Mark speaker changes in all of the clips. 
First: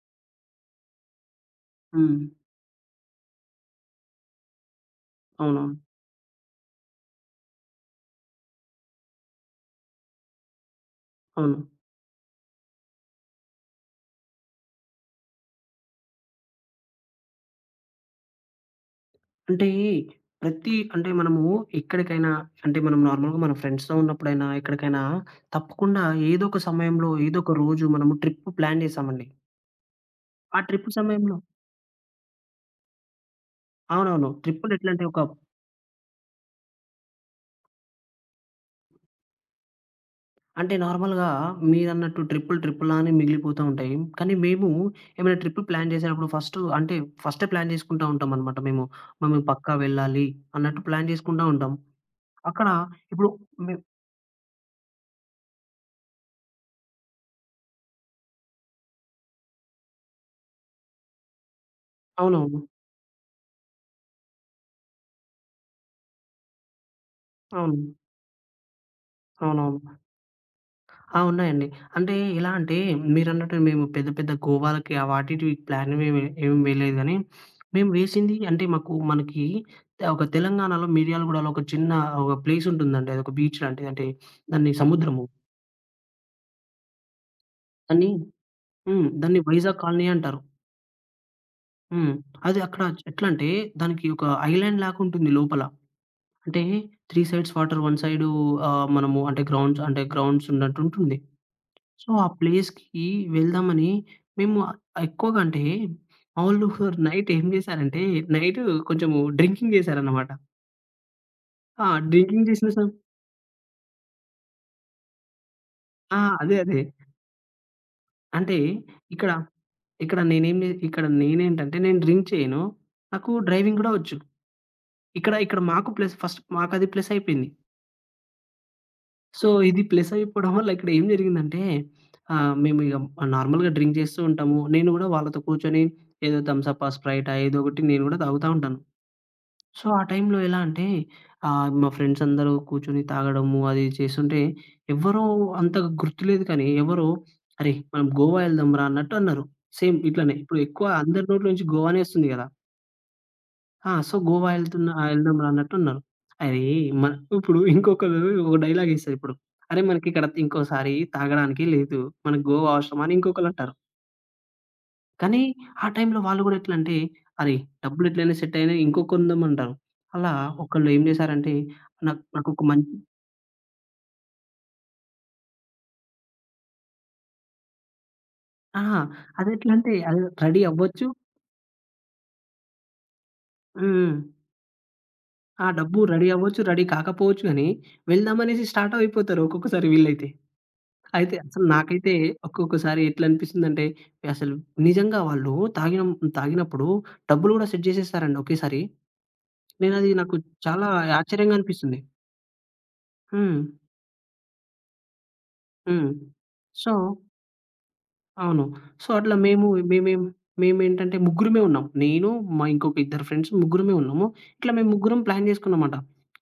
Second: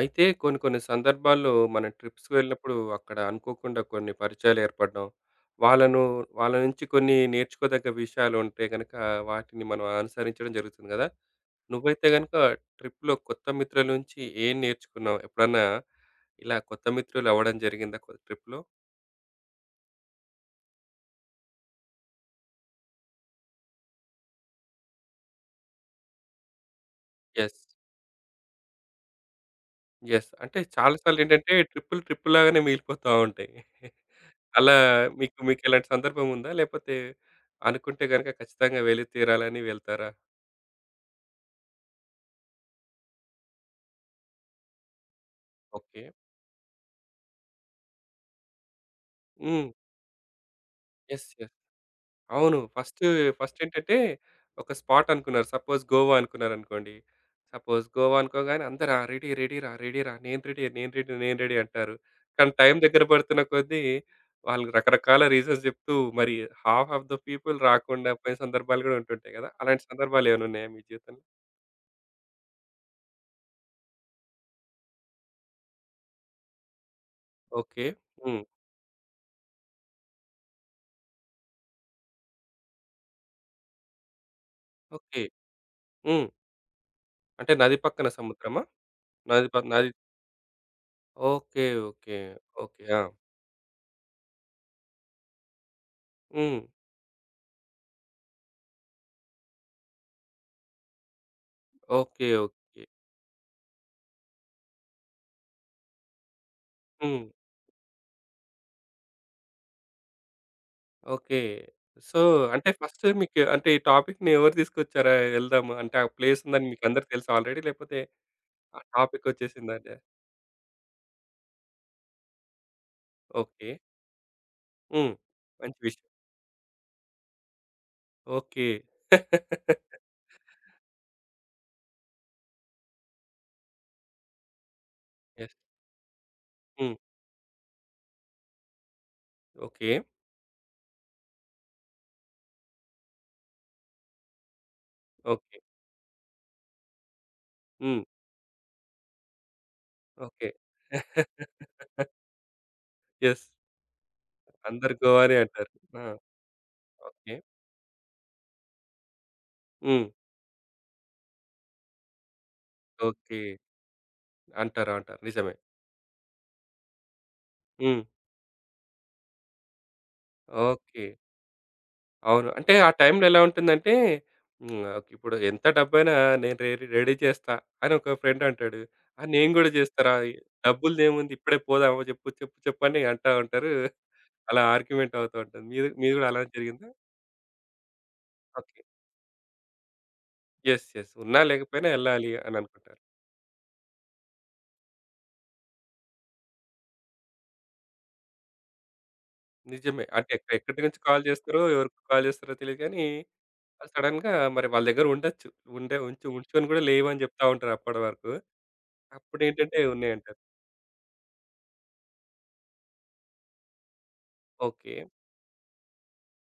Speaker 1: అయితే కొన్ని కొన్ని సందర్భాల్లో మనం
Speaker 2: హ్మ్.
Speaker 1: ట్రిప్స్‌కి వెళ్ళినప్పుడు అక్కడ అనుకోకుండా కొన్ని పరిచయాలు ఏర్పడడం,
Speaker 2: అవునవును.
Speaker 1: వాళ్ళను వాళ్ళ నుంచి కొన్ని నేర్చుకోదగ్గ విషయాలు ఉంటే గనక వాటిని మనం అనుసరించడం జరుగుతుంది గదా!
Speaker 2: అవును.
Speaker 1: నువ్వైతే గనుక ట్రిప్‌లో కొత్త మిత్రుల నుంచి ఏం నేర్చుకున్నావు? ఎప్పుడన్నా ఇలా కొత్త మిత్రులు అవ్వడం జరిగిందా ట్రిప్‌లో?
Speaker 2: అంటే ప్రతి అంటే మనము ఎక్కడికైనా మనం నార్మల్‌గా మన ఫ్రెండ్స్‌తో ఉన్నప్పుడైనా ఎక్కడికైనా తప్పకుండా ఏదో ఒక సమయంలో ఏదో ఒక
Speaker 1: యెస్.
Speaker 2: రోజు మనము ట్రిప్ ప్లాన్ చేసామండి.
Speaker 1: యెస్. అంటే
Speaker 2: ఆ ట్రిప్
Speaker 1: చాలా
Speaker 2: సమయంలో
Speaker 1: సార్లేంటంటే ట్రిప్పులు ట్రిప్పు లాగానే మిగిలిపోతా ఉంటాయి.
Speaker 2: అవునవును.
Speaker 1: అలా
Speaker 2: ట్రిప్పులు ఎట్లా అంటే ఒక
Speaker 1: మీకెలాంటి సందర్భం ఉందా? లేపోతే అనుకుంటే గనక ఖచ్చితంగా వెళ్ళి తీరాలని వెళ్తారా?
Speaker 2: అంటే నార్మల్‌గా మీరన్నట్టు ట్రిప్పులు ట్రిప్పులా అని మిగిలిపోతా ఉంటాయి. కానీ మేము ఏమైనా ట్రిప్ ప్లాన్
Speaker 1: ఓకే.
Speaker 2: చేసేటప్పుడు ఫస్ట్ అంటే ఫస్టే ప్లాన్ చేసుకుంటా ఉంటామనమాట మేము. మేము
Speaker 1: హ్మ్.
Speaker 2: పక్కా వెళ్ళాలి అన్నట్టు ప్లాన్
Speaker 1: యెస్.
Speaker 2: చేసుకుంటా
Speaker 1: యెస్.
Speaker 2: ఉంటాం.
Speaker 1: అవును.
Speaker 2: అక్కడ
Speaker 1: ఫస్ట్,
Speaker 2: ఇప్పుడు
Speaker 1: ఫస్ట్
Speaker 2: మే
Speaker 1: ఏంటంటే ఒక స్పాట్ అనుకున్నారు. సపోజ్ గోవా అనుకున్నారనుకోండి. సపోజ్ గోవా అనుకోగానే అందరు "ఆ! రెడీ, రెడీ రా, రెడీ రా, నేను రెడీ, నేను రెడీ, నేను రెడీ" అంటారు. కానీ
Speaker 2: అవునవును.
Speaker 1: టైం దగ్గర పడుతున్న కొద్దీ వాళ్ళు రకరకాల రీజన్స్ చెప్తూ మరి హాఫ్ ఆఫ్ ద పీపుల్
Speaker 2: అవును.
Speaker 1: రాకుండా పోయిన సందర్భాలు గూడా ఉంటుంటాయి గదా! అలాంటి
Speaker 2: అవునవును.
Speaker 1: సందర్భాలు ఏమైనా ఉన్నాయా మీ
Speaker 2: ఆ!
Speaker 1: జీవితంలో?
Speaker 2: ఉన్నాయండి. అంటే ఎలా అంటే మీరన్నట్టు మేము పెద్ద పెద్ద గోవాలకి ఆ వాటిటివి ప్లాన్ మేమి ఏమి వేయలేదు గానీ,
Speaker 1: ఓకే.
Speaker 2: మేము వేసింది
Speaker 1: హ్మ్.
Speaker 2: అంటే మనకి ఒక తెలంగాణలో మిర్యాలగూడలో ఒక చిన్న ఒక ప్లేస్ ఉంటుందండి. అదొక బీచ్ లాంటిది. అంటే దాన్ని
Speaker 1: ఓకే.
Speaker 2: సముద్రము.
Speaker 1: హ్మ్. అంటే నది పక్కన
Speaker 2: దాన్ని
Speaker 1: సముద్రమా?
Speaker 2: హ్మ్. దాన్ని వైజాగ్
Speaker 1: నది
Speaker 2: కాలనీ అంటారు.
Speaker 1: ఓకే.
Speaker 2: హ్మ్.
Speaker 1: ఓకే.
Speaker 2: అది అక్కడ
Speaker 1: ఓకే. ఆ!
Speaker 2: ఎట్లంటే దానికి ఒక ఐలాండ్ లాగా ఉంటుంది లోపల.
Speaker 1: హ్మ్.
Speaker 2: అంటే 3 సైడ్స్ వాటర్, 1 సైడు మనము అంటే గ్రౌండ్స్ అంటే గ్రౌండ్స్ ఉన్నట్టు ఉంటుంది. సో, ఆ
Speaker 1: ఓకే. ఓకే.
Speaker 2: ప్లేస్‌కి వెళ్దామని మేము ఆహ్, ఎక్కువగా అంటే మా వోళ్ళు
Speaker 1: హ్మ్.
Speaker 2: నైట్ ఏం చేశారంటే నైటు కొంచెము డ్రింకింగ్ చేశారన్నమాట.
Speaker 1: ఓకే.
Speaker 2: ఆ!
Speaker 1: సో,
Speaker 2: డ్రింకింగ్ చేసిన
Speaker 1: అంటే
Speaker 2: సం
Speaker 1: ఫస్ట్ మీకు అంటే ఈ టాపిక్‌ని ఎవరు తీసుకొచ్చారా ఎళ్దాము అంటే, ఆ
Speaker 2: ఆ!
Speaker 1: ప్లేస్
Speaker 2: అదే.
Speaker 1: ఉందని
Speaker 2: అదే.
Speaker 1: మీకు అందరికి తెలుసా ఆల్రెడీ? లేకపోతే
Speaker 2: అంటే
Speaker 1: ఆ టాపిక్
Speaker 2: ఇక్కడ,
Speaker 1: వచ్చేసిందండి.
Speaker 2: ఇక్కడ నేనేంటంటే నేను డ్రింక్ చేయను. నాకు
Speaker 1: ఓకే.
Speaker 2: డ్రైవింగ్ కూడా వచ్చు.
Speaker 1: హ్మ్.
Speaker 2: ఇక్కడ
Speaker 1: మంచి
Speaker 2: మాకు
Speaker 1: విషయం.
Speaker 2: ప్లస్ ఫస్ట్ మాకది ప్లస్ అయిపోయింది.
Speaker 1: ఓకే.
Speaker 2: సో, ఇది ప్లస్ అయిపోవడం వల్ల ఇక్కడ ఏం జరిగిందంటే మేము ఇగ నార్మల్‌గా డ్రింక్ చేస్తూ ఉంటాము. నేను కూడా వాళ్ళతో
Speaker 1: యెస్.
Speaker 2: కూర్చొని ఏదో థమ్స‌ప్పా,
Speaker 1: హ్మ్.
Speaker 2: స్ప్రైటా ఏదో ఒకటి నేను కూడా తాగుతా ఉంటాను. So,
Speaker 1: okay.
Speaker 2: ఆ టైంలో ఎలా అంటే మా ఫ్రెండ్స్ అందరూ కూర్చొని తాగడము అది చేస్తుంటే, ఎవ్వరూ
Speaker 1: ఓకే.
Speaker 2: అంత గుర్తులేదు కానీ ఎవరో "అరే!
Speaker 1: హ్మ్.
Speaker 2: మనం గోవా ఎళ్దాంరా" అన్నట్టు అన్నారు. సేమ్ ఇట్లనే.
Speaker 1: ఓకే.
Speaker 2: ఇప్పుడు ఎక్కువ అందరి నోట్లో నుంచి గోవానే వస్తుంది గదా!
Speaker 1: యెస్.
Speaker 2: ఆ! సో, "గోవా ఎళ్తున్నా
Speaker 1: అందరు గోవానే
Speaker 2: ఎళ్దాంరా"
Speaker 1: అంటారు.
Speaker 2: అన్నట్టు అన్నారు.
Speaker 1: ఆ!
Speaker 2: అరే! మన
Speaker 1: ఓకే.
Speaker 2: ఇప్పుడు ఇంకొకళ్ళు ఒక డైలాగ్ ఏస్తారు ఇప్పుడు. "అరే!
Speaker 1: హ్మ్.
Speaker 2: మనకిక్కడ ఇంకోసారి తాగడానికి లేదు. మనకు గోవా అవసరమా" అని
Speaker 1: ఓకే.
Speaker 2: ఇంకొకళ్ళంటారు.
Speaker 1: అంటారు. అంటారు.
Speaker 2: కానీ
Speaker 1: నిజమే.
Speaker 2: ఆ టైంలో వాళ్ళు గూడా ఎట్లంటే, అరే!
Speaker 1: హ్మ్.
Speaker 2: డబ్బులు ఎట్లైనా సెట్ అయినయి ఇంకో కొందామంటారు. అలా ఒకళ్ళు ఏం
Speaker 1: ఓకే.
Speaker 2: జేశారంటే, నాకు
Speaker 1: అవును.
Speaker 2: నాకొక
Speaker 1: అంటే ఆ
Speaker 2: మంచి
Speaker 1: టైంలో ఎలా ఉంటుందంటే, హ్మ్. ఆహ్, ఇప్పుడు ఎంత డబ్బైనా నేను రెడీ చేస్తా అని ఒక ఫ్రెండ్ అంటాడు.
Speaker 2: ఆ!
Speaker 1: ఆ! నేను గూడా
Speaker 2: అదెట్లంటే
Speaker 1: చేస్తారా
Speaker 2: అది రెడీ అవ్వచ్చు
Speaker 1: డబ్బులదేముంది ఇప్పుడే పోదామా చెప్పు, చెప్పు, చెప్పు అని అంటా ఉంటారు.
Speaker 2: హ్మ్.
Speaker 1: అలా ఆర్గ్యుమెంట్ అవుతూ ఉంటుంది.
Speaker 2: ఆ!
Speaker 1: మీది
Speaker 2: డబ్బు
Speaker 1: మీది
Speaker 2: రెడీ
Speaker 1: గూడా అలానే
Speaker 2: అవ్వచ్చు, రెడీ
Speaker 1: జరిగిందా?
Speaker 2: కాకపోవచ్చు గానీ, వెళ్దామనేసి
Speaker 1: ఓకే.
Speaker 2: స్టార్ట్ అయిపోతారు ఒక్కొక్కసారి వీళ్ళైతే.
Speaker 1: యెస్. యెస్.
Speaker 2: అయితే
Speaker 1: ఉన్నా
Speaker 2: అసలు
Speaker 1: లేకపోయినా
Speaker 2: నాకైతే
Speaker 1: ఎళ్ళాలి అని
Speaker 2: ఒక్కొక్కసారి
Speaker 1: అనుకుంటారు.
Speaker 2: ఎట్లా అనిపిస్తుందంటే, అసలు నిజంగా వాళ్ళు తాగినప్పుడు డబ్బులు గూడా సెట్ జేసేస్తారండి ఒకేసారి.
Speaker 1: నిజమే. అంటే
Speaker 2: నాకు
Speaker 1: ఎక్కడి
Speaker 2: చాలా
Speaker 1: నుంచి కాల్
Speaker 2: ఆశ్చర్యంగా
Speaker 1: చేస్తారో, ఎవరికి
Speaker 2: అనిపిస్తుంది.
Speaker 1: కాల్ చేస్తారో తెలీదు గానీ,
Speaker 2: హ్మ్.
Speaker 1: సడెన్‌గా మరి వాళ్ళ దగ్గర ఉండొచ్చు. ఉండే
Speaker 2: హ్మ్.
Speaker 1: ఉంచు ఉంచుకొని గూడా
Speaker 2: సో
Speaker 1: లేవని చెప్తా ఉంటారు అప్పటి వరకు.
Speaker 2: అవును. సో, అట్లా మేము
Speaker 1: అప్పుడేంటంటే
Speaker 2: మేమేం
Speaker 1: ఉన్నాయంటారు.
Speaker 2: మేమేంటంటే ముగ్గురమే ఉన్నాం. నేను, మా ఇంకొక ఇద్దరు ఫ్రెండ్స్ ముగ్గురమే ఉన్నాము. ఇట్లా మేము
Speaker 1: ఓకే.
Speaker 2: ముగ్గురం ప్లాన్ జేసుకున్నామట.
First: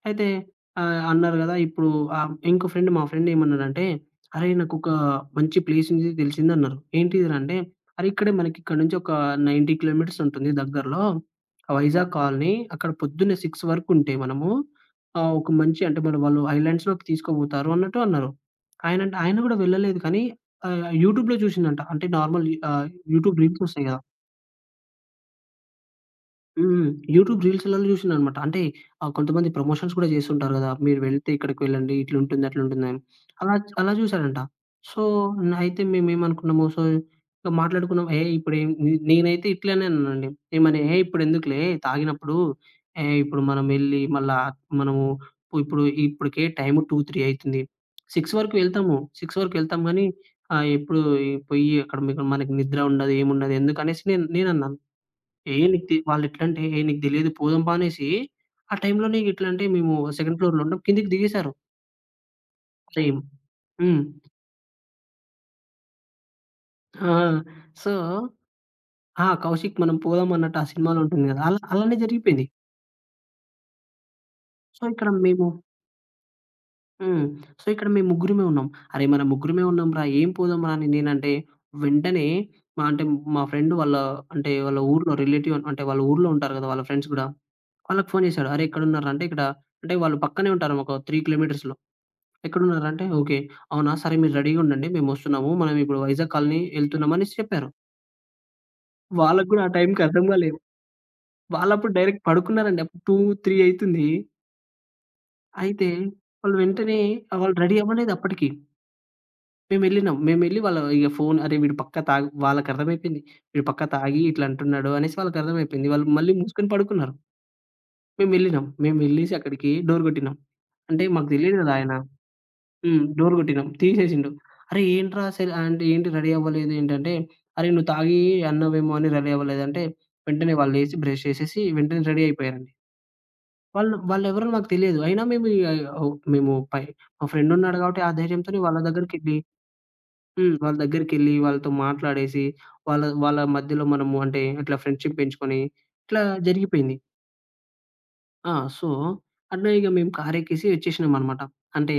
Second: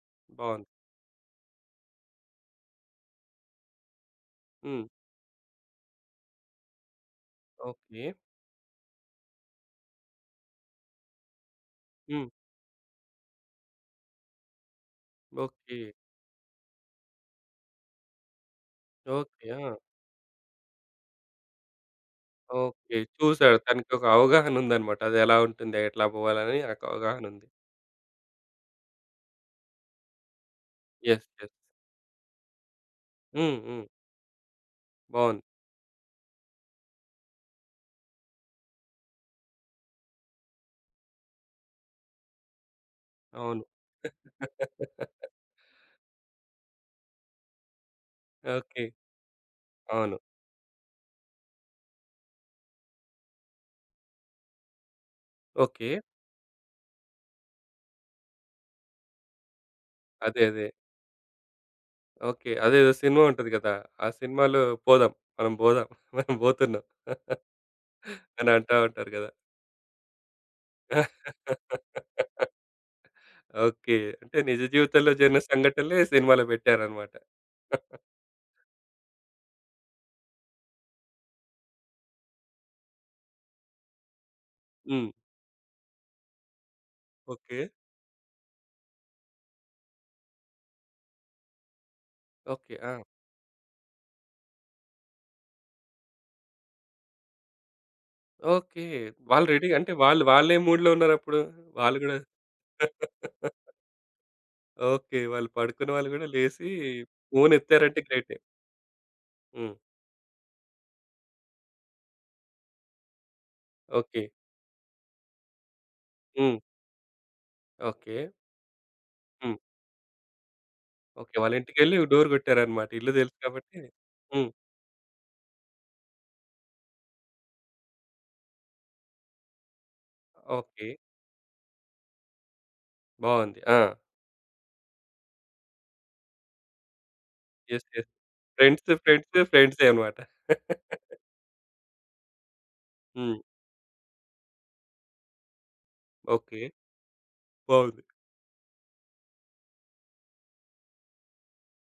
Speaker 2: అయితే
Speaker 1: బావుంది.
Speaker 2: అన్నారు గదా! ఇప్పుడు ఆహ్, ఇంకో ఫ్రెండ్ మా ఫ్రెండ్ ఏమన్నాడంటే, "అరేయ్!
Speaker 1: హ్మ్.
Speaker 2: నాకొక మంచి ప్లేస్ ఉంది తెలిసిందన్నారు." ఏంటిదిరా అంటే,
Speaker 1: ఓకే.
Speaker 2: "అరే! ఇక్కడ నుంచి ఒక 90 కిలోమీటర్స్ ఉంటుంది దగ్గరలో వైజాగ్
Speaker 1: హ్మ్.
Speaker 2: కాలనీ. అక్కడ పొద్దున్నే 6 వరకు ఉంటే మనము ఒక
Speaker 1: ఓకే.
Speaker 2: మంచి అంటే మన వాళ్ళు ఐలాండ్స్‌లోకి తీసుకోబోతారు" అన్నట్టు అన్నారు. ఆయన
Speaker 1: ఓకే.
Speaker 2: గూడా
Speaker 1: ఆ!
Speaker 2: వెళ్ళలేదు కానీ యూట్యూబ్‌లో చూసిందంట. ఆహ్,
Speaker 1: ఓకే.
Speaker 2: యూట్యూబ్
Speaker 1: చూసాడు.
Speaker 2: రీల్స్ వస్తాయి గదా!
Speaker 1: తనకొక అవగాహనుందనమాట. అదెలా ఉంటుంది? ఎట్లా పోవాలని ఒక
Speaker 2: హ్మ్. యూట్యూబ్
Speaker 1: అవగాహనుంది.
Speaker 2: రీల్స్‌లలో జూషిననమాట. అంటే కొంతమంది ప్రమోషన్స్ కూడా జేస్తుంటారు గదా! మీరు
Speaker 1: యెస్.
Speaker 2: వెళ్తే
Speaker 1: యెస్.
Speaker 2: ఇక్కడికి వెళ్ళండి, ఇట్లుంటుంది, అట్లుంటుందని. అలా
Speaker 1: హ్మ్. హ్మ్.
Speaker 2: అలా జూసారంట. సో,
Speaker 1: బావుంది.
Speaker 2: అయితే మేమేమనుకున్నాము, సో, ఇక మాట్లాడుకున్నాం. "ఏహ్! ఇప్పుడేం" నే నేనైతే ఇట్లనే అన్నానండి. ఏమని, "ఏహ్! ఇప్పుడెందుకులే తాగినప్పుడు, ఏహ్! ఇప్పుడు
Speaker 1: అవును.
Speaker 2: మనం వెళ్లి మళ్ళా మనము ఇప్పుడు ఇప్పటికే టైము 2, 3 అయితుంది. 6 వరకు
Speaker 1: ఓకే.
Speaker 2: వెళ్తాము. 6 వరకు వెళ్తాం గానీ,
Speaker 1: అవును.
Speaker 2: ఎప్పుడు పొయ్యి అక్కడ మనకి నిద్ర ఉండదు, ఏముండదు ఎందుకనేసి" నేనన్నాను. ఏహ్! నీకు
Speaker 1: ఓకే.
Speaker 2: తె వాళ్ళెట్లంటే, "ఏహ్! నీకు తెలీదు పోదాం పా" అనేసి, ఆ టైంలోనే ఎట్లంటే మేము సెకండ్
Speaker 1: అదే.
Speaker 2: ఫ్లోర్‌లో
Speaker 1: అదే.
Speaker 2: ఉంటాం. కిందకి దిగేశారు.
Speaker 1: ఓకే. అదేదో
Speaker 2: సేమ్.
Speaker 1: సినిమా ఉంటది కదా!
Speaker 2: హ్మ్.
Speaker 1: ఆ సినిమాలో పోదాం. మనం బోదాం. మనం బోతున్నాం
Speaker 2: ఆ! సో,
Speaker 1: అని అంటా ఉంటారు
Speaker 2: ఆ!
Speaker 1: గదా!
Speaker 2: కౌశిక్ మనం పోదాం అన్నట్టు ఆ సినిమాలో ఉంటుంది గదా! అలానే జరిగిపోయింది.
Speaker 1: ఓకే. అంటే నిజ
Speaker 2: సో, ఇక్కడ
Speaker 1: జీవితంలో జరిగిన
Speaker 2: మేము
Speaker 1: సంఘటనలే సినిమాలో పెట్టారనమాట.
Speaker 2: హ్మ్. సో, ఇక్కడ మేము ముగ్గురమే ఉన్నాం. "అరే! మనం ముగ్గురమే ఉన్నాం రా, ఏం పోదాం రా" అని నేనంటే, వెంటనే మా అంటే మా ఫ్రెండ్ వాళ్ళ అంటే వాళ్ళ
Speaker 1: హ్మ్.
Speaker 2: ఊర్లో రిలేటివ్ అంటే వాళ్ళ ఊర్లో ఉంటారు గదా! వాళ్ళ ఫ్రెండ్స్ గూడా.
Speaker 1: ఓకే.
Speaker 2: వాళ్ళకి ఫోను చేశాడు. "అరే! ఎక్కడున్నారురా" అంటే ఇక్కడ అంటే వాళ్ళు పక్కనే ఉంటారు. ఒక 3 కిలోమీటర్స్‌లో.
Speaker 1: ఓకే. ఆ!
Speaker 2: ఎక్కడున్నారంటే, ఓకే. అవునా! సరే మీరు రెడీగా ఉండండి. మేమొస్తున్నాము. మనం ఇప్పుడు వైజాగ్ కాలనీ ఎళ్తున్నాం అనేసి చెప్పారు.
Speaker 1: ఓకే. వాళ్ళు
Speaker 2: వాళ్ళకి గూడా ఆ
Speaker 1: రెడీగా అంటే
Speaker 2: టైంకి
Speaker 1: వాళ్ళు
Speaker 2: అర్థం
Speaker 1: వాళ్ళే
Speaker 2: గాలేదు.
Speaker 1: మూడ్‌లో ఉన్నారప్పుడు.
Speaker 2: వాళ్ళప్పుడు
Speaker 1: వాళ్ళు గూడా
Speaker 2: డైరెక్ట్ పడుకున్నారండి. అప్పుడు 2, 3 అయితుంది.
Speaker 1: ఓకే. వాళ్ళు
Speaker 2: అయితే
Speaker 1: పడుకున్న వాళ్ళు గూడా
Speaker 2: వాళ్ళు
Speaker 1: లేసి
Speaker 2: వెంటనే
Speaker 1: ఫోన్
Speaker 2: వాళ్ళు రెడీ
Speaker 1: ఎత్తారంటే
Speaker 2: అవ్వలేదు
Speaker 1: గ్రేటే.
Speaker 2: అప్పటికి.
Speaker 1: హ్మ్.
Speaker 2: మేమెళ్ళినాం. మేమెళ్లి వాళ్ళ ఇగ ఫోను అరే! వీడు పక్కా తాగి వాళ్ళకర్థమైపోయింది. వీడు పక్కా తాగి
Speaker 1: ఓకే.
Speaker 2: ఇట్లా అంటున్నాడు అనేసి వాళ్ళకర్థమైపోయింది. వాళ్ళు మళ్ళీ
Speaker 1: హ్మ్.
Speaker 2: మూసుకొని పడుకున్నారు.
Speaker 1: ఓకే.
Speaker 2: మేమెళ్ళినాం. మేమెళ్ళేసి
Speaker 1: హ్మ్.
Speaker 2: అక్కడికి డోర్ గొట్టినాం. అంటే మాకు
Speaker 1: ఓకే. వాళ్ళ
Speaker 2: తెలీదు గదా! ఆయన.
Speaker 1: ఇంటికెళ్ళి డోర్ గొట్టారన్నమాట.
Speaker 2: హ్మ్.
Speaker 1: ఇల్లు
Speaker 2: డోర్
Speaker 1: తెలుసు
Speaker 2: గొట్టినాం.
Speaker 1: కాబట్టి
Speaker 2: తీసేసిండు.
Speaker 1: హ్మ్.
Speaker 2: "అరే! ఏంట్రా అసలు" అంటే ఏంటి రెడీ అవ్వలేదు ఏంటంటే, "అరే! నువ్వు తాగి అన్నావేమో అని రెడీ అవ్వలేదంటే" వెంటనే వాళ్ళు
Speaker 1: ఓకే.
Speaker 2: లేసి బ్రష్ చేసేసి వెంటనే రెడీ అయిపోయారండి.
Speaker 1: బావుంది. ఆ!
Speaker 2: వాళ్ళు వాళ్ళెవరో నాకు తెలియదు. అయినా మేము ఇగ ఓహ్, మేము పై మా ఫ్రెండ్ ఉన్నాడు
Speaker 1: యెస్.
Speaker 2: కాబట్టి
Speaker 1: యెస్.
Speaker 2: ఆ ధైర్యంతోనే వాళ్ళ
Speaker 1: ఫ్రెండ్స్,
Speaker 2: దగ్గరికెళ్ళి
Speaker 1: ఫ్రెండ్స్, ఫ్రెండ్సే అన్నమాట. హ్మ్.
Speaker 2: హ్మ్. వాళ్ళ దగ్గరికెళ్ళి వాళ్ళతో మాట్లాడేసి వాళ్ళ వాళ్ళ మధ్యలో మనము అంటే ఇట్లా ఫ్రెండ్‌షిప్ పెంచుకొని ఇట్లా
Speaker 1: ఓకే.
Speaker 2: జరిగిపోయింది.
Speaker 1: బావుంది.
Speaker 2: ఆ! సో, అట్లా ఇగ మేము కారెక్కేసి వచ్చేసినామనమాట. అంటే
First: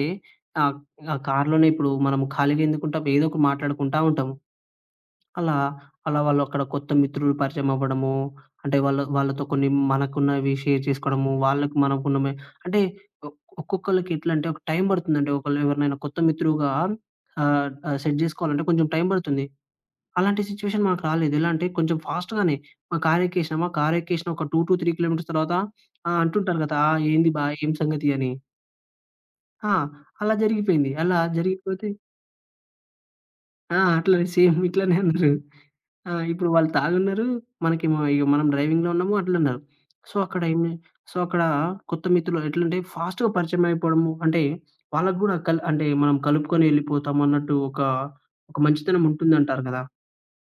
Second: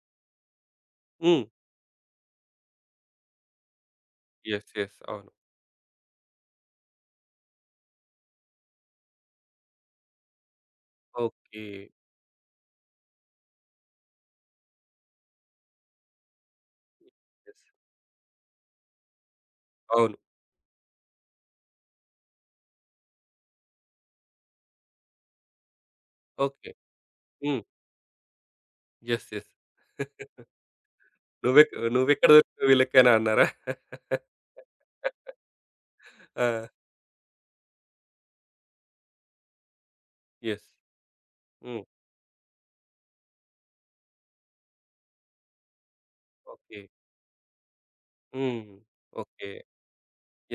Speaker 2: ఆహ్, ఆ
Speaker 1: హ్మ్.
Speaker 2: కార్‌లోనే ఇప్పుడు మనం ఖాళీగా ఎందుకుంటాం? ఏదో ఒకటి మాట్లాడుకుంటా ఉంటాం.
Speaker 1: యెస్. యెస్. అవును.
Speaker 2: అలా, అలా వాళ్ళు అక్కడ కొత్త మిత్రులు పరిచయం అవ్వడము, అంటే వాళ్ళ వాళ్ళతో కొన్ని మనకున్నవి షేర్ చేసుకోవడము,
Speaker 1: ఓకే.
Speaker 2: వాళ్ళకి మనకున్నమే అంటే ఒ ఒక్కొక్కళ్ళకి ఎట్లంటే ఒక టైం పడుతుందండి. ఒకళ్ళు ఎవరినైనా కొత్త మిత్రువుగా
Speaker 1: యెస్.
Speaker 2: ఆహ్, ఆహ్, సెట్ జేసుకోవాలంటే కొంచెం టైం పడుతుంది.
Speaker 1: అవును.
Speaker 2: అలాంటి సిట్యుయేషన్ మాకు రాలేదు. ఎలా అంటే కొంచెం ఫాస్ట్‌గానే కారెక్కేసిన ఒక 2-3 కిలోమీటర్స్ తర్వాత అంటుంటారు
Speaker 1: ఓకే.
Speaker 2: కదా! "ఆ! ఏంది బా
Speaker 1: హ్మ్.
Speaker 2: ఏం సంగతి" అని.
Speaker 1: యెస్. యెస్.
Speaker 2: ఆ! అలా జరిగిపోయింది. అలా జరిగిపోతే
Speaker 1: నువ్వెక్కడ దొరికినావు వీళ్ళకేనా అన్నారా?
Speaker 2: ఆ! సేమ్ ఇట్లనే అన్నారు. ఆ! ఇప్పుడు
Speaker 1: ఆ!
Speaker 2: వాళ్ళు తాగున్నారు. మనకేమో ఇగ మనం డ్రైవింగ్‌లో ఉన్నాము అట్లన్నారు. సో, అక్కడ
Speaker 1: యెస్.
Speaker 2: ఏమి సో, అక్కడ
Speaker 1: హ్మ్.
Speaker 2: కొత్త మిత్రులు ఎట్లంటే ఫాస్ట్‌గా పరిచయం అయిపోవడము. అంటే వాళ్ళకి గూడా కల్ అంటే మనం కలుపుకొని
Speaker 1: ఓకే.
Speaker 2: ఎళ్ళిపోతామన్నట్టు ఒక, ఒక
Speaker 1: హ్మ్.
Speaker 2: మంచితనం
Speaker 1: ఓకే.
Speaker 2: ఉంటుందంటారు కదా!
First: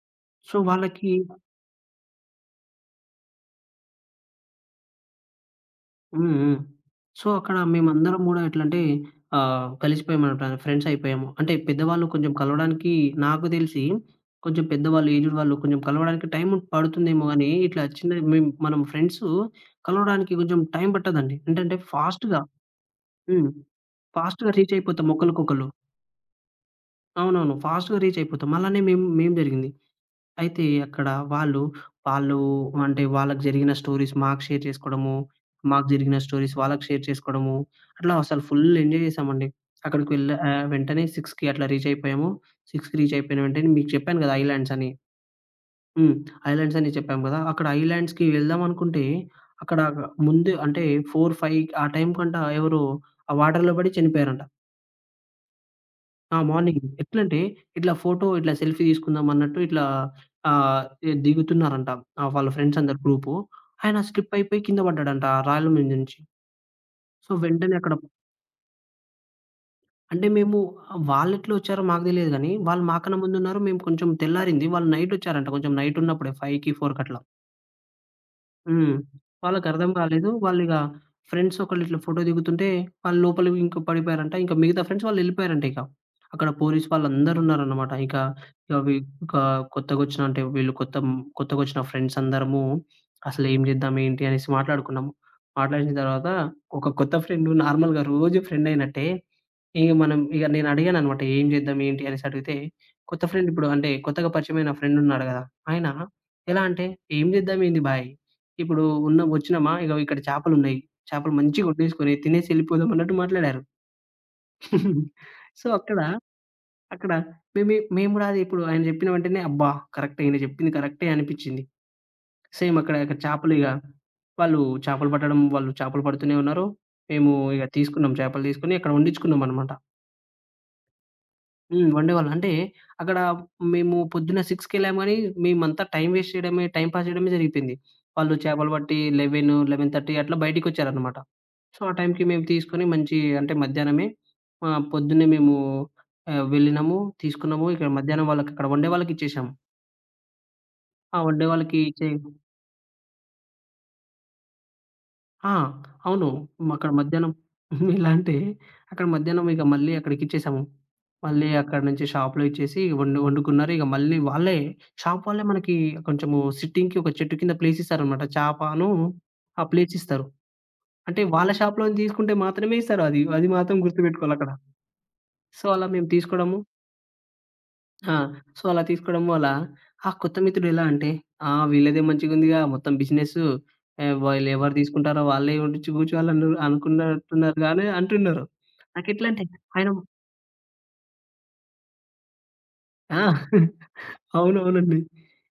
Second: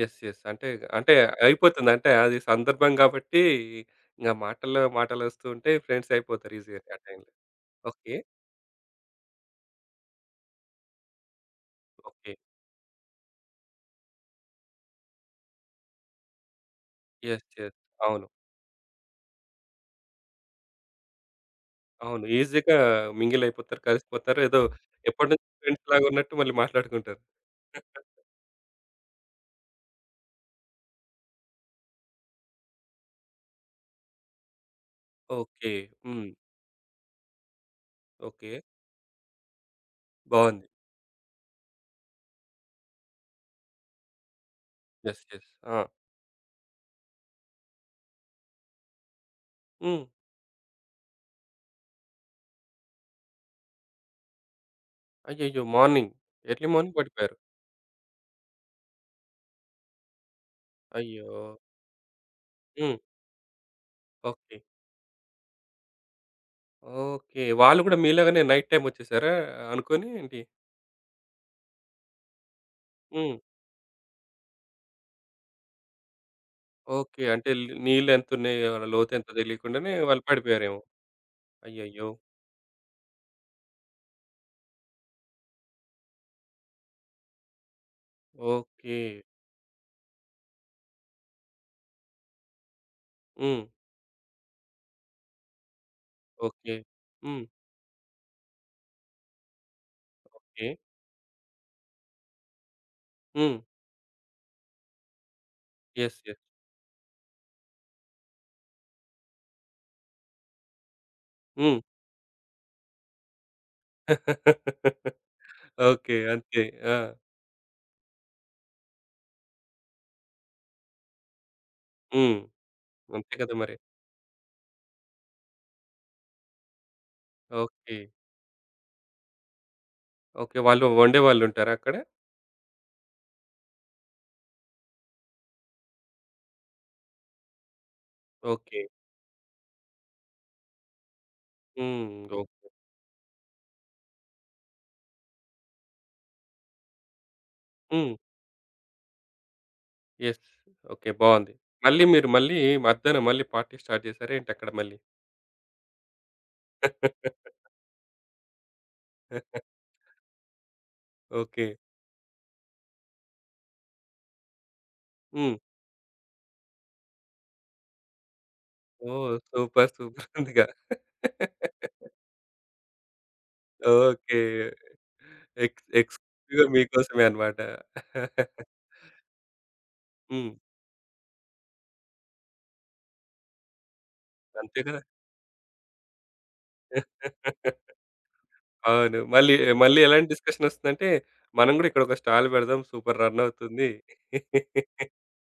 Speaker 1: యెస్. యెస్.
Speaker 2: సో,
Speaker 1: అంటే
Speaker 2: వాళ్ళకి
Speaker 1: అంటే అయిపోతుంది. అంటే అది సందర్భం కాబట్టి ఇంగ మాటల్లో మాటలొస్తూ ఉంటాయి. ఫ్రెండ్స్
Speaker 2: హ్మ్.
Speaker 1: అయిపోతారు
Speaker 2: హ్మ్.
Speaker 1: ఈజీగానే ఆ
Speaker 2: సో,
Speaker 1: టైంలో.
Speaker 2: అక్కడ
Speaker 1: ఓకే.
Speaker 2: మేమందరం గూడా ఎట్లంటే కలిసిపోయామనమాట. ఫ్రెండ్స్ అయిపోయాము. అంటే పెద్దవాళ్ళు కొంచెం
Speaker 1: ఓకే.
Speaker 2: కలవడానికి నాకు దెలిసి కొంచెం పెద్దవాళ్ళు, ఏజ్డ్ వాళ్ళు కొంచెం కలవడానికి టైం పడుతుందేమో
Speaker 1: యెస్.
Speaker 2: గానీ,
Speaker 1: యెస్.
Speaker 2: ఇట్లా చిన్న
Speaker 1: అవును.
Speaker 2: మనం ఫ్రెండ్సు కలవడానికి కొంచెం టైం పట్టదండి. ఏంటంటే
Speaker 1: అవును.
Speaker 2: ఫాస్ట్‌గా
Speaker 1: ఈజీగా మింగిల్
Speaker 2: హ్మ్.
Speaker 1: అయిపోతారు. కలిసిపోతారు.
Speaker 2: ఫాస్ట్‌గా
Speaker 1: ఏదో
Speaker 2: రీచ్ అయిపోతాం
Speaker 1: ఎప్పటినుంచో
Speaker 2: ఒకళ్ళకొకళ్ళు.
Speaker 1: ఫ్రెండ్స్‌లాగా ఉన్నట్టు మళ్ళీ మాట్లాడుకుంటారు.
Speaker 2: అవునవును. ఫాస్ట్‌గా రీచ్ అయిపోతాం. అలానే మేము మేము జరిగింది. అయితే అక్కడ వాళ్ళు, వాళ్ళు అంటే వాళ్ళకి జరిగిన స్టోరీస్ మాకు షేర్ చేసుకోవడము,
Speaker 1: ఓకే.
Speaker 2: మాకు జరిగిన
Speaker 1: హ్మ్.
Speaker 2: స్టోరీస్ వాళ్ళకి షేర్ చేసుకోవడము, అట్లా అసలు
Speaker 1: ఓకే.
Speaker 2: ఫుల్ ఎంజాయ్ చేశామండి.
Speaker 1: బావుంది.
Speaker 2: వెంటనే 6కి అట్లా రీచ్ అయిపోయాము. 6కి రీచ్ అయిపోయిన వెంటనే మీకు చెప్పాను కదా! ఐలాండ్స్ అని.
Speaker 1: యెస్. యెస్. ఆ!
Speaker 2: హ్మ్. ఐలాండ్స్ అని చెప్పాము కదా! అక్కడ ఐలాండ్స్‌కి వెళ్దాం అనుకుంటే, అక్కడ
Speaker 1: హ్మ్.
Speaker 2: ముందు అంటే 4, 5 ఆ టైం కంట ఎవరో ఆ వాటర్‌లో పడి చనిపోయారంట.
Speaker 1: అయ్యయ్యో! మార్నింగ్
Speaker 2: ఆ!
Speaker 1: Early
Speaker 2: morning.
Speaker 1: మార్నింగ్ పడిపోయారు.
Speaker 2: ఎట్లంటే ఇట్లా సెల్ఫీ తీసుకుందాం అన్నట్టు ఇట్లా ఆహ్, ఎ
Speaker 1: అయ్యో!
Speaker 2: దిగుతున్నారంట. ఆ! వాళ్ళ ఫ్రెండ్స్
Speaker 1: హ్మ్.
Speaker 2: అందరు గ్రూపు. ఆయన స్లిప్
Speaker 1: ఓకే.
Speaker 2: అయిపోయి కింద పడ్డాడంట ఆ రాళ్ళ మీద నుంచి. So,
Speaker 1: okay.
Speaker 2: వెంటనే
Speaker 1: వాళ్ళు
Speaker 2: అక్కడ
Speaker 1: గూడా మీలాగానే నైట్ టైమ్ వచ్చేసారా అనుకోని
Speaker 2: అంటే
Speaker 1: ఏంటి?
Speaker 2: మేము వాళ్ళెట్లా వచ్చారో మాకు తెలీదు గానీ, వాళ్ళు మాకన్నా
Speaker 1: హ్మ్.
Speaker 2: ముందున్నారు. మేము కొంచెం తెల్లారింది. వాళ్ళు నైట్ వచ్చారంట. కొంచెం నైట్ ఉన్నప్పుడే 5కి, 4కి అట్లా.
Speaker 1: ఓకే. అంటే నీళ్ళెంతున్నాయి, వాళ్ళ
Speaker 2: హ్మ్.
Speaker 1: లోతెంతో
Speaker 2: వాళ్ళకర్థం
Speaker 1: తెలియకుండానే వాళ్ళు
Speaker 2: కాలేదు. వాళ్ళిగ
Speaker 1: పడిపోయారేమో!
Speaker 2: ఫ్రెండ్స్ ఒకళ్ళిట్లా
Speaker 1: అయ్యయ్యో!
Speaker 2: ఫోటో దిగుతుంటే వాళ్ళు లోపలికి ఇంక పడిపోయారంట. ఇంక మిగతా ఫ్రెండ్స్ వాళ్ళెళ్ళిపోయారంట ఇక. అక్కడ పోలీస్ వాళ్ళందరున్నారనమాట. ఇక ఇక వి
Speaker 1: ఓకే.
Speaker 2: ఇక కొత్తగొచ్చిన అంటే వీళ్ళు కొత్త కొత్తగొచ్చిన ఫ్రెండ్స్ అందరము
Speaker 1: హ్మ్.
Speaker 2: అసలేం చేద్దాం, ఏంటి అనేసి మాట్లాడుకున్నాము. మాట్లాడిన తర్వాత
Speaker 1: ఓకే.
Speaker 2: ఒక కొత్త
Speaker 1: హ్మ్.
Speaker 2: ఫ్రెండ్ నార్మల్‌గా రోజు ఫ్రెండయినట్టే ఇగ మనం ఇగ
Speaker 1: ఏ
Speaker 2: నేనడిగాననమాట. ఏం చేద్దాం, ఏంటి అనేసి అడిగితే కొత్త ఫ్రెండ్
Speaker 1: హ్మ్.
Speaker 2: ఇప్పుడు అంటే కొత్తగా పరిచయమైన ఫ్రెండున్నాడు గదా! ఆయన
Speaker 1: యెస్. యెస్.
Speaker 2: ఎలా అంటే, "ఏం చేద్దాం ఏంది బాయ్" ఇప్పుడు ఉన్న "వచ్చినామా, ఇగో ఇక్కడ చేపలున్నాయి. చేపలు మంచిగా
Speaker 1: హ్మ్.
Speaker 2: వండేసుకొని తినేసి ఎళ్ళిపోదాం" అన్నట్టు మాట్లాడారు. సో, అక్కడ
Speaker 1: ఓకే. అంతే. ఆ!
Speaker 2: అక్కడ మేము గూడా అది ఇప్పుడు ఆయన జెప్పిన వెంటనే అబ్బా! ఈయన జెప్పింది కరెక్టే అనిపిచ్చింది.
Speaker 1: హ్మ్.
Speaker 2: సేమ్ అక్కడ ఇక
Speaker 1: అంతే కదా
Speaker 2: చేపలు ఇగ
Speaker 1: మరి!
Speaker 2: వాళ్ళు వాళ్ళు చేపలు పడుతూనే ఉన్నారు. మేము ఇగ
Speaker 1: ఓకే.
Speaker 2: తీసుకున్నాం చేపలు తీసుకొని అక్కడ వండించుకున్నామనమాట.
Speaker 1: ఓకే. వాళ్ళు వండేవాళ్ళుంటారా
Speaker 2: హ్మ్.
Speaker 1: అక్కడ?
Speaker 2: వండేవాళ్ళు. అంటే అక్కడ మేము పొద్దున్న 6కెళ్ళాము గానీ మేమంతా టైం వేస్ట్ చేయడమే, టైం పాస్ చేయడమే జరిగిపోయింది. వాళ్ళు చేపలు
Speaker 1: ఓకే.
Speaker 2: పట్టి 11, 11:30 అట్లా బయటికొచ్చారనమాట. సో, ఆ
Speaker 1: హ్మ్.
Speaker 2: టైంకి మేము
Speaker 1: ఓకే.
Speaker 2: తీసుకొని మంచి అంటే మధ్యాహ్నమే పొద్దున్నే మేము వెళ్ళినాము, తీసుకున్నాము. ఇక్కడ
Speaker 1: హ్మ్.
Speaker 2: మధ్యాహ్నం అక్కడ వండే వాళ్ళకిచ్చేసాము.
Speaker 1: యెస్. ఓకే.
Speaker 2: ఆ! వండే
Speaker 1: బావుంది.
Speaker 2: వాళ్ళకి
Speaker 1: మళ్ళీ
Speaker 2: ఇచ్చే
Speaker 1: మీరు మళ్ళీ మధ్యాహ్నం మళ్ళీ పార్టీ స్టార్ట్ చేసారా ఏంటి అక్కడ మళ్ళీ?
Speaker 2: ఆ! అవును. మ- అక్కడ మధ్యాహ్నం ఎలా అంటే అక్కడ మధ్యాహ్నం ఇక మళ్ళీ అక్కడికిచ్చేసాము. మళ్ళీ
Speaker 1: ఓకే.
Speaker 2: అక్కడి నుంచి షాప్‌లో ఇచ్చేసి వండుకున్నారు. ఇక మళ్ళీ షాప్ వాళ్ళే
Speaker 1: హ్మ్.
Speaker 2: మనకి కొంచెము సిట్టింగ్‌కి ఒక చెట్టు కింద ప్లేస్ ఇస్తారనమాట.
Speaker 1: ఓహ్!
Speaker 2: ఆ
Speaker 1: సూపర్.
Speaker 2: ప్లేస్ ఇస్తారు.
Speaker 1: సూపర్ ఉందిగా.
Speaker 2: అంటే వాళ్ళ షాప్‌లోంచి తీసుకుంటే మాత్రమే ఇస్తారు అది. అది మాత్రం
Speaker 1: ఓకే.
Speaker 2: గుర్తుపెట్టుకోవాలక్కడ. సో, అలా మేము తీసుకోవడము
Speaker 1: ఎక్స్‌క్లూజివ్‌గా మీకోసమే అన్నమాట.
Speaker 2: ఆ! సో, అలా తీసుకోవడం వల్ల ఆ కొత్త
Speaker 1: హ్మ్.
Speaker 2: మిత్రుడు ఎలా అంటే, "ఆ! వీళ్ళదే మంచిగుందిగా మొత్తం బిజినెసు. వీళ్ళెవరు
Speaker 1: అంతే కదా!
Speaker 2: తీసుకుంటారో వాళ్ళే వండిచ్చి కూర్చోవాలని అనుకున్నట్టున్నారు" గాని అంటున్నారు.
Speaker 1: అవును.
Speaker 2: నాకెట్లంటే
Speaker 1: మళ్ళీ
Speaker 2: ఆయన
Speaker 1: మళ్ళీ ఎలాంటి డిస్కషన్ వస్తుందంటే, మనం కూడా ఇక్కడ ఒక స్టాల్ పెడదాం. సూపర్
Speaker 2: ఆ!
Speaker 1: రన్ అవుతుంది.
Speaker 2: అవునవునండి.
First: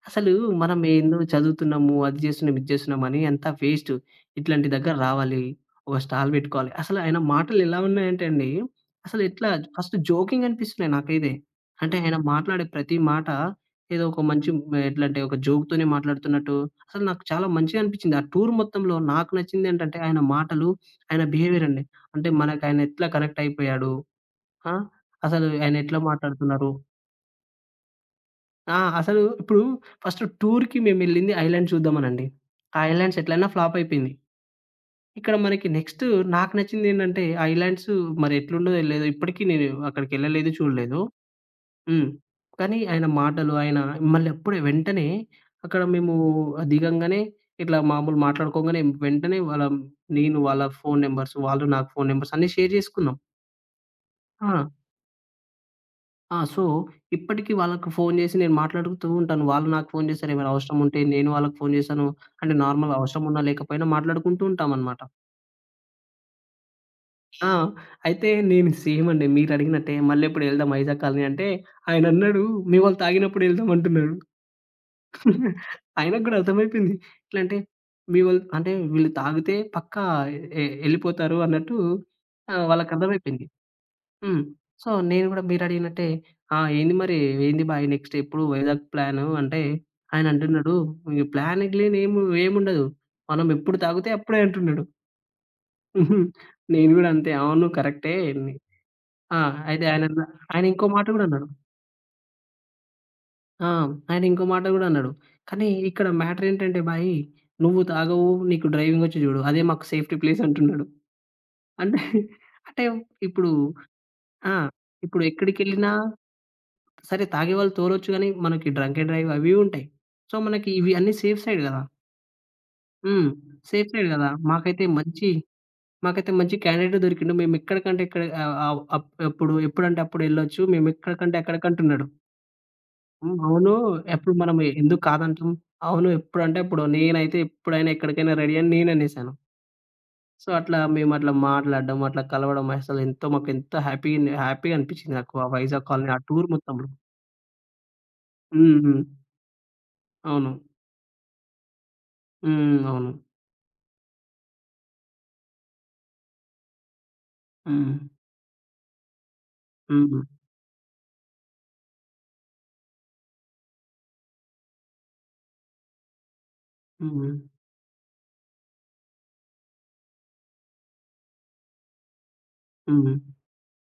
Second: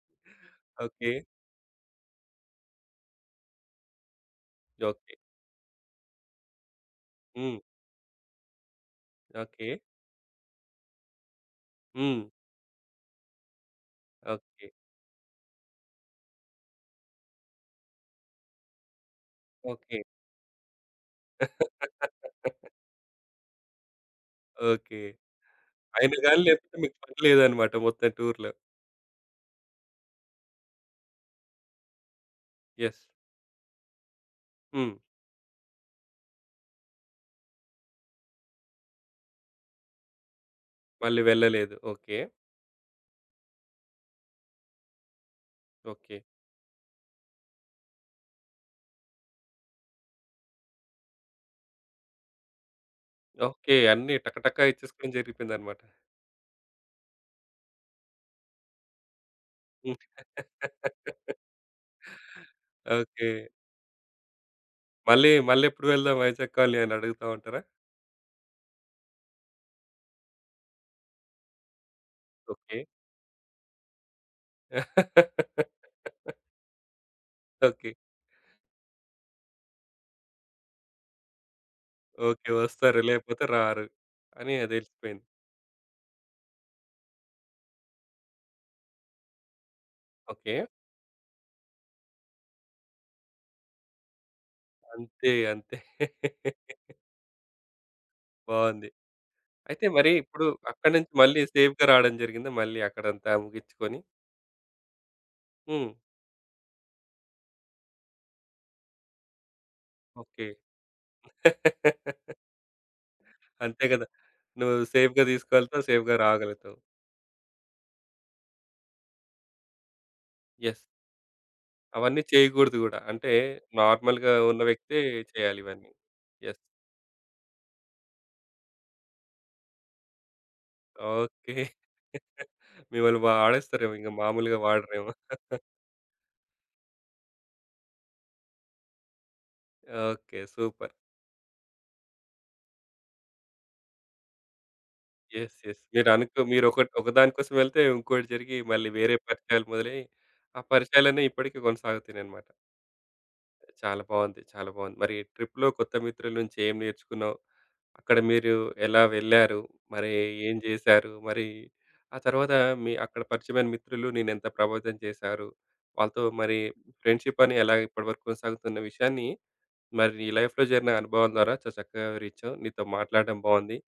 Speaker 2: అసలు మనం
Speaker 1: ఓకే.
Speaker 2: ఏందో చదువుతున్నాము, అది జేస్తున్నాం, ఇది జేస్తున్నాం అని అంతా వేస్టు. ఇట్లాంటి దగ్గర
Speaker 1: ఓకే.
Speaker 2: రావాలి. ఒక స్టాల్ బెట్టుకోవాలి. అసలు ఆయన
Speaker 1: హ్మ్.
Speaker 2: మాటలెలా ఉన్నాయంటే అండి, అసలు ఎట్లా
Speaker 1: ఓకే.
Speaker 2: ఫస్ట్ జోకింగ్ అనిపిస్తున్నాయి నాకైతే. అంటే ఆయన
Speaker 1: హ్మ్.
Speaker 2: మాట్లాడే ప్రతి మాట ఏదో ఒక మంచి
Speaker 1: ఓకే.
Speaker 2: ఎట్లంటే ఒక జోక్‌తోనే మాట్లాడుతున్నట్టు అసలు నాకు చాలా మంచిగా అనిపిచ్చింది. ఆ టూర్ మొత్తంలో నాకు నచ్చింది ఏంటంటే
Speaker 1: ఓకే.
Speaker 2: ఆయన మాటలు, ఆయన బిహేవియర్ అండి. అంటే మనకు ఆయన ఎట్లా కనెక్ట్ అయిపోయాడు. ఆ!
Speaker 1: ఓకే.
Speaker 2: అసలు ఆయన ఎట్లా
Speaker 1: అయినా గాని
Speaker 2: మాట్లాడుతున్నారు?
Speaker 1: లేకపోతే మీకు పని లేదనమాట మొత్తం టూర్‌లో.
Speaker 2: ఆ! అసలు ఇప్పుడు ఫస్ట్ టూర్‌కి మేమెళ్ళింది ఐలాండ్ చూద్దామనండి. ఆ
Speaker 1: యెస్.
Speaker 2: ఐలాండ్స్ ఎట్లైనా ఫ్లాప్ అయిపోయింది.
Speaker 1: హ్మ్.
Speaker 2: ఇక్కడ మనకి నెక్స్ట్ నాకు నచ్చిందేంటంటే ఐలాండ్స్ మరి ఎట్లుండదో లేదో ఇప్పటికి నేను అక్కడికెళ్ళలేదు చూడలేదు.
Speaker 1: మళ్ళీ వెళ్ళలేదు.
Speaker 2: హ్మ్.
Speaker 1: ఓకే.
Speaker 2: కానీ ఆయన మాటలు ఆయన మళ్ళీ అప్పుడే వెంటనే అక్కడ మేము
Speaker 1: ఓకే.
Speaker 2: దిగంగానే ఇట్లా మామూలు మాట్లాడుకోంగానే వెంటనే నేను వాళ్ళ ఫోను నంబర్స్, వాళ్ళు నాకు ఫోను నంబర్స్ అన్నీ షేర్ జేసుకున్నాం.
Speaker 1: ఓకే. అన్నీ టకటకా
Speaker 2: ఆ!
Speaker 1: ఇచ్చేసుకోవడం జరిగిపోయిందనమాట.
Speaker 2: ఆ! సో, ఇప్పటికి వాళ్ళకి ఫోను జేసి నేను మాట్లాడుతూ ఉంటాను. వాళ్ళు నాకు
Speaker 1: హ్మ్.
Speaker 2: ఫోను జేశారు. ఏమైనా అవసరం ఉంటే నేను వాళ్ళకి ఫోను జేశాను. అంటే నార్మల్ అవసరం
Speaker 1: ఓకే.
Speaker 2: ఉన్నా, లేకపోయినా మాట్లాడుకుంటూ ఉంటామనమాట.
Speaker 1: మళ్ళెప్పుడు వెళ్దాం వైజాగ్ కాలనీ అని అడుగుతా
Speaker 2: ఆ!
Speaker 1: ఉంటారా?
Speaker 2: అయితే నేను సేమ్ అండి మీరడిగినట్టే మళ్ళెప్పుడు ఎళ్దాం వైజాగ్ కాలనీ అంటే ఆయనన్నాడు,
Speaker 1: ఓకే.
Speaker 2: "మీ వాళ్ళు తాగినప్పుడు ఎళ్దాం" అంటున్నాడు. ఆయనకు గూడా అర్థమైపోయింది. ఎట్లా అంటే
Speaker 1: ఓకే.
Speaker 2: మీ వాళ్ళు అంటే వీళ్ళు తాగితే పక్కా ఎళ్ళిపోతారు అన్నట్టు
Speaker 1: ఓకే. వస్తారు లేకపోతే
Speaker 2: వాళ్ళకర్థమైపోయింది.
Speaker 1: రారు
Speaker 2: హ్మ్.
Speaker 1: అని అది
Speaker 2: సో,
Speaker 1: తెలిసిపోయింది.
Speaker 2: నేను గూడా మీరడిగినట్టే, "ఆ! ఏంది మరి ఏంది బాయ్ నెక్స్ట్ ఎప్పుడు వైజాగ్ ప్లాను?" అంటే,
Speaker 1: ఓకే.
Speaker 2: ఆయనంటున్నాడు, "ఇగ ప్లాన్ గ్లీన్ ఏముండదు. మనం ఎప్పుడు తాగితే అప్పుడే" అంటున్నాడు.
Speaker 1: అంతే. అంతే.
Speaker 2: నేను గూడా అంతే, "అవును కరెక్టే." ని
Speaker 1: బావుంది.
Speaker 2: ఆ! అయితే
Speaker 1: అయితే మరి
Speaker 2: ఆయనన్న
Speaker 1: ఇప్పుడు
Speaker 2: ఆయన ఇంకో
Speaker 1: అక్కడి
Speaker 2: మాట
Speaker 1: నుంచి
Speaker 2: గూడా
Speaker 1: మళ్ళీ
Speaker 2: అన్నాడు.
Speaker 1: సేఫ్‌గా రావడం జరిగిందా? మళ్ళీ అక్కడంతా
Speaker 2: ఆ!
Speaker 1: ముగించుకొని?
Speaker 2: ఆయన ఇంకో మాట గూడా అన్నాడు. కానీ
Speaker 1: హ్మ్.
Speaker 2: ఇక్కడ మ్యాటర్ ఏంటంటే భాయ్, "నువ్వు తాగవు, నీకు డ్రైవింగొచ్చు జూడు. అదే మాకు సేఫ్టీ ప్లేస్"
Speaker 1: ఓకే.
Speaker 2: అంటున్నాడు. అంటే, అంటే ఇప్పుడు
Speaker 1: అంతే కదా!
Speaker 2: ఆ!
Speaker 1: నువ్వు
Speaker 2: ఇప్పుడు
Speaker 1: సేఫ్‌గా తీసుకెళ్తావు.
Speaker 2: ఎక్కడికెళ్ళినా
Speaker 1: సేఫ్‌గా రాగలుగుతావు.
Speaker 2: సరే తాగేవాళ్ళు తోలొచ్చు గానీ, మనకి డ్రంక్ అండ్ డ్రైవ్ అవి ఉంటాయి. సో, మనకి
Speaker 1: యెస్.
Speaker 2: ఇవి అన్నీ సేఫ్ సైడ్ గదా!
Speaker 1: అవన్నీ చేయకూడదు గూడా.
Speaker 2: హ్మ్.
Speaker 1: అంటే
Speaker 2: సేఫ్ సైడ్ గదా!
Speaker 1: నార్మల్‌గా ఉన్న వ్యక్తే చేయాలి ఇవన్నీ.
Speaker 2: మాకైతే మంచి
Speaker 1: యెస్.
Speaker 2: క్యాండిడేట్ దొరికిండు. మేమెక్కడికంటే ఇక్కడ ఆహ్, ఆహ్, అప్ ఎప్పుడు ఎప్పుడంటే అప్పుడెళ్ళొచ్చు. మేమెక్కడికంటే
Speaker 1: ఓకే.
Speaker 2: అక్కడికంటున్నాడు.
Speaker 1: మిమ్మల్ని
Speaker 2: హ్మ్. అవును.
Speaker 1: వాడేస్తారేమో ఇంక
Speaker 2: ఎప్పుడు మనం
Speaker 1: మామూలుగా
Speaker 2: ఎందుకు
Speaker 1: వాడరేమో.
Speaker 2: కాదంటాం? అవును. ఎప్పుడంటే అప్పుడు. నేనైతే ఎప్పుడైనా ఎక్కడికైనా రెడీ అని నేననేసాను.
Speaker 1: ఓకే.
Speaker 2: సో, అట్లా
Speaker 1: సూపర్.
Speaker 2: మేమట్లా మాట్లాడడం, అట్లా కలవడం మాకెంతో హ్యాపీగా అనిపిచ్చింది నాకు. ఆ
Speaker 1: యెస్. యెస్.
Speaker 2: వైజాగ్ కాలనీ, ఆ
Speaker 1: మీరనుకో
Speaker 2: టూర్
Speaker 1: మీరు ఒక
Speaker 2: మొత్తంలో.
Speaker 1: ఒకదాని కోసం వెళ్తే ఇంకోటి జరిగి
Speaker 2: హ్మ్.
Speaker 1: మళ్ళీ
Speaker 2: హ్మ్.
Speaker 1: వేరే పరిచయాలు మొదలై,
Speaker 2: అవును.
Speaker 1: ఆ పరిచయాలన్నీ ఇప్పటికి కొనసాగుతున్నాయన్నమాట.
Speaker 2: హ్మ్. అవును.
Speaker 1: చాలా బాగుంది. చాలా బాగుంది. మరి ట్రిప్‌లో కొత్త మిత్రుల నుంచి ఏం నేర్చుకున్నావు?
Speaker 2: హ్మ్.
Speaker 1: అక్కడ మీరు ఎలా వెళ్లారు? మరి
Speaker 2: హ్మ్.
Speaker 1: ఏం జేశారు? మరి ఆ తర్వాత మీ అక్కడ పరిచయమైన మిత్రులు నేనెంత ప్రభావితం చేశారు? వాళ్ళతో మరి
Speaker 2: హ్మ్.
Speaker 1: ఫ్రెండ్‌షిప్ అని ఎలా ఇప్పటివరకు కొనసాగుతున్న విషయాన్ని మరి నీ లైఫ్‌లో జరిగిన అనుభవం ద్వారా చాలా చక్కగా వివరించావు. నీతో
Speaker 2: హ్మ్.
Speaker 1: మాట్లాడడం బాగుంది.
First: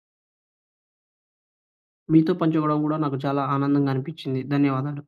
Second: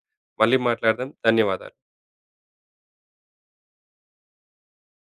Speaker 1: మళ్ళీ మాట్లాడదాం. ధన్యవాదాలు.
Speaker 2: మీతో పంచుకోవడం గూడా నాకు చాలా ఆనందంగా అనిపిచ్చింది. ధన్యవాదాలు.